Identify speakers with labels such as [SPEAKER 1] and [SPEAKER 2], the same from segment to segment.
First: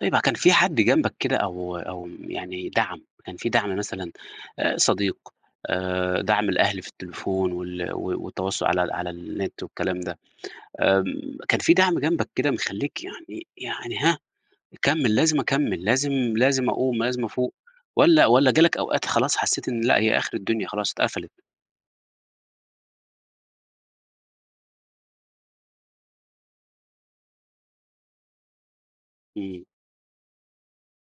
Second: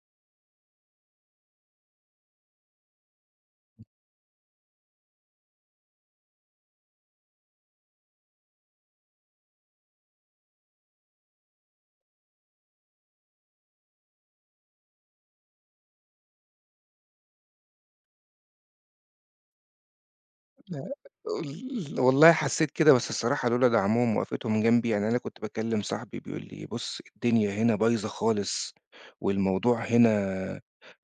[SPEAKER 1] طيب كان في حد جنبَك كده أو أو يعني دَعْم، كان في دَعْم مثلًا، آآ صديق، آآ، دَعْم الأهل في التليفون، وال و والتواصل على على النت والكلام ده، آمم، كان في دَعْم جنبَك كده مخلِّيك يعني يعني هاه، يكمل، لازم أكمّل، لازم لازم أقُوم، لازم أفوق، والّا والّا جالَك أوقات خلاص حسّيت إن لأ هي آخر الدُنيا
[SPEAKER 2] لأ،
[SPEAKER 1] خلاص اتقفلت؟
[SPEAKER 2] آآ، والله حسّيت كده، بس الصراحة لولا دِعْمهم ووقفتهم جنبي، يعني أنا كنت باكلم صاحبي بيقول لي إيه: "بُص الدِنيا هنا بايظة خالص،
[SPEAKER 1] إمم.
[SPEAKER 2] والموضوع هنا،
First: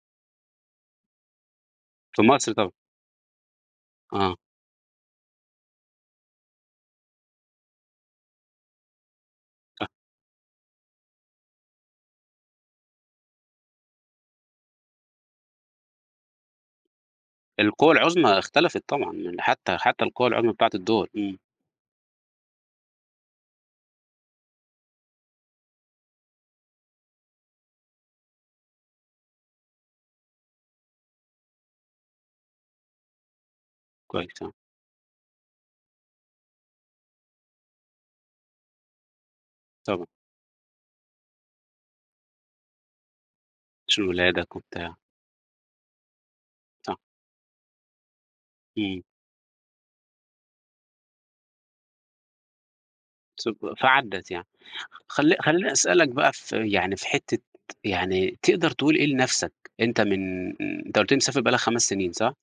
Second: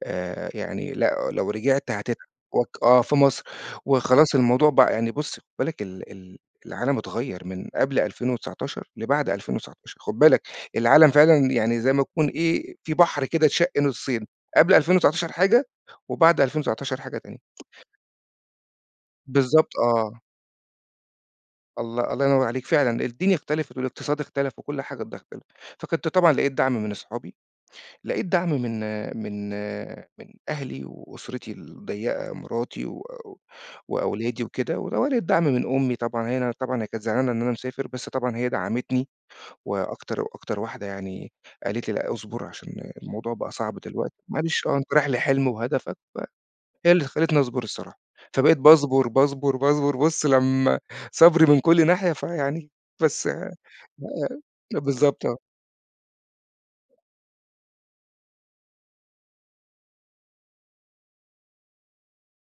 [SPEAKER 2] آآ، يعني لأ لو رجعت هتتعب
[SPEAKER 1] في مصر طبعًا؟
[SPEAKER 2] وك" آه في مصر وخلاص
[SPEAKER 1] آه.
[SPEAKER 2] الموضوع بقى يعني بُص خد بالك ال ال العالم اتغيَّر من قبل 2019 لبعد ألفين
[SPEAKER 1] صح.
[SPEAKER 2] وتسعتاشر خد بالك العالم فعلًا يعني زي ما يكون إيه، في بحر كده اتشق نُصِّين قبل 2019 حاجة وبعد 2019 حاجة تانية
[SPEAKER 1] القوى العُظمى اختلفت طبعًا يعني،
[SPEAKER 2] بالضبط
[SPEAKER 1] حتى حتى
[SPEAKER 2] آه.
[SPEAKER 1] القوى العُظمى بتاعة الدول، إمم.
[SPEAKER 2] الله الله ينوّر عليك، فعلًا الدنيا اختلفت والاقتصاد اختلف وكل حاجة ده اختلف. فكنت طبعًا لقيت دَعْم من أصحابي، لقيت دَعْم من من من أهلي وأُسْرتي الضيّقة، مراتي و و
[SPEAKER 1] كويس،
[SPEAKER 2] وأولادي
[SPEAKER 1] آه.
[SPEAKER 2] وكده، و ولقيت دَعْم من أمي طبعًا هنا، أنا طبعًا هي كانت زعلانة إن أنا مسافر، بس طبعًا هي دَعَمتني
[SPEAKER 1] طبعًا.
[SPEAKER 2] وأكتر وأكتر واحدة يعني قالت لي لأ اصبر، علشان الموضوع بقى صعب
[SPEAKER 1] تشوف
[SPEAKER 2] دلوقتي،
[SPEAKER 1] ولادَك
[SPEAKER 2] معلش آه أنت
[SPEAKER 1] وبتاع.
[SPEAKER 2] رايح لحلم وهدفَك، ف هي
[SPEAKER 1] صح.
[SPEAKER 2] اللي خلِّتني أصبر الصراحة. فبقيت
[SPEAKER 1] إمم.
[SPEAKER 2] باصبر، باصبر، باصبر، بُص لمّا صبري من كل ناحية فيعني بس،
[SPEAKER 1] سب فعدّت يعني.
[SPEAKER 2] آآ، بالضبط
[SPEAKER 1] خل
[SPEAKER 2] آه.
[SPEAKER 1] خلّيني أسألك بقى في يعني في حتّة يعني تقدر تقول إيه لنفْسَك؟ أنت من آآ، أنت قُلت لي مسافر بقى لَك 5 سنين صح؟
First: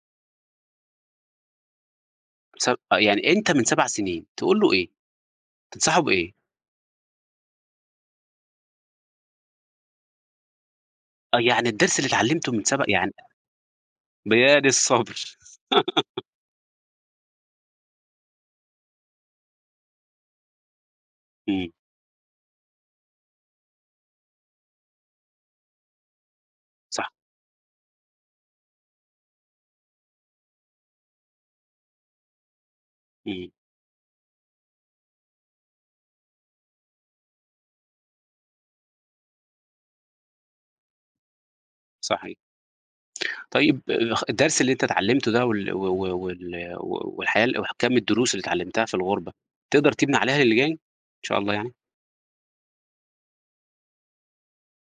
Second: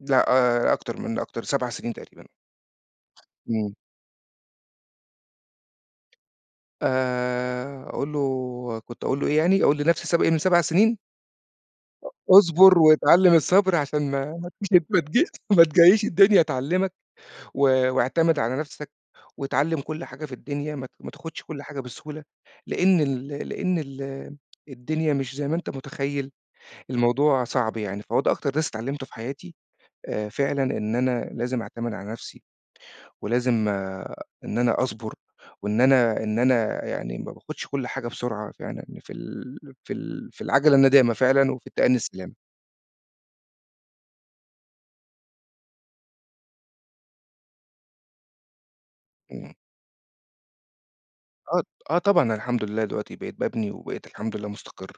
[SPEAKER 2] لأ، آآ، أكتر من أكتر 7 سنين تقريبًا.
[SPEAKER 1] سب يعني أنت من
[SPEAKER 2] إمم.
[SPEAKER 1] 7 سنين تقول له إيه؟ تنصحه بإيه؟
[SPEAKER 2] آآ، أقول له كنت أقول له إيه يعني؟ أقول لنفْسِي السب إيه من 7 سنين؟
[SPEAKER 1] آه يعني الدرس
[SPEAKER 2] أُ
[SPEAKER 1] اللي اتعلمته من
[SPEAKER 2] اصبر
[SPEAKER 1] سبع يعني
[SPEAKER 2] واتعلم الصبر؛ علشان ما
[SPEAKER 1] ب
[SPEAKER 2] ما
[SPEAKER 1] يا دي
[SPEAKER 2] تج ما تجيش
[SPEAKER 1] الصبر.
[SPEAKER 2] ما تجيش الدنيا تعلمَك، و واعتمد على نفْسَك، واتعلم كل حاجة في الدنيا ما ت ما تاخدش كل
[SPEAKER 1] إمم.
[SPEAKER 2] حاجة بسهولة؛ لأن ال لأن ال الدنيا مش زي ما أنت متخيّل،
[SPEAKER 1] صح.
[SPEAKER 2] الموضوع صعب يعني. فهو ده أكتر درس اتعلمته في حياتي، آآ، فعلًا إن أنا لازم أعتمد على نفْسِي،
[SPEAKER 1] إمم.
[SPEAKER 2] ولازم إن أنا أصبر، وإن أنا إن أنا يعني، ما باخدش كل حاجة بسرعة، فيعني إن في ال في ال في العَجلة الندامة فعلًا، وفي التأني
[SPEAKER 1] صحيح.
[SPEAKER 2] السلامة.
[SPEAKER 1] طيب خ الدرس اللي أنت اتعلمته ده وال و و وال والحياة وكمّ الدروس اللي اتعلمتها في الغُربة،
[SPEAKER 2] إمم.
[SPEAKER 1] تقدر تبني عليها اللي جاي إن شاء الله
[SPEAKER 2] آه ط
[SPEAKER 1] يعني؟
[SPEAKER 2] آه طبعًا أنا الحمد لله دلوقتي بقيت بابني، وبقيت الحمد لله مستقر،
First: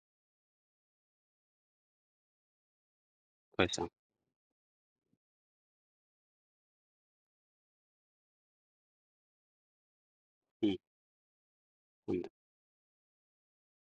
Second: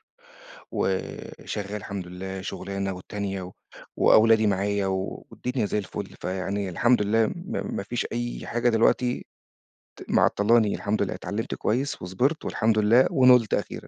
[SPEAKER 2] وشغال الحمد لله شُغلانة والتانية و
[SPEAKER 1] طيب سامعك.
[SPEAKER 2] وأولادي معايا، والدنيا زي الفُل، فيعني الحمد لله، م ما فيش أي حاجة دلوقتي ت معطَّلاني،
[SPEAKER 1] إمم.
[SPEAKER 2] الحمد لله اتعلمت كويس
[SPEAKER 1] إمم
[SPEAKER 2] وصبرت والحمد لله ونُلت أخيرًا.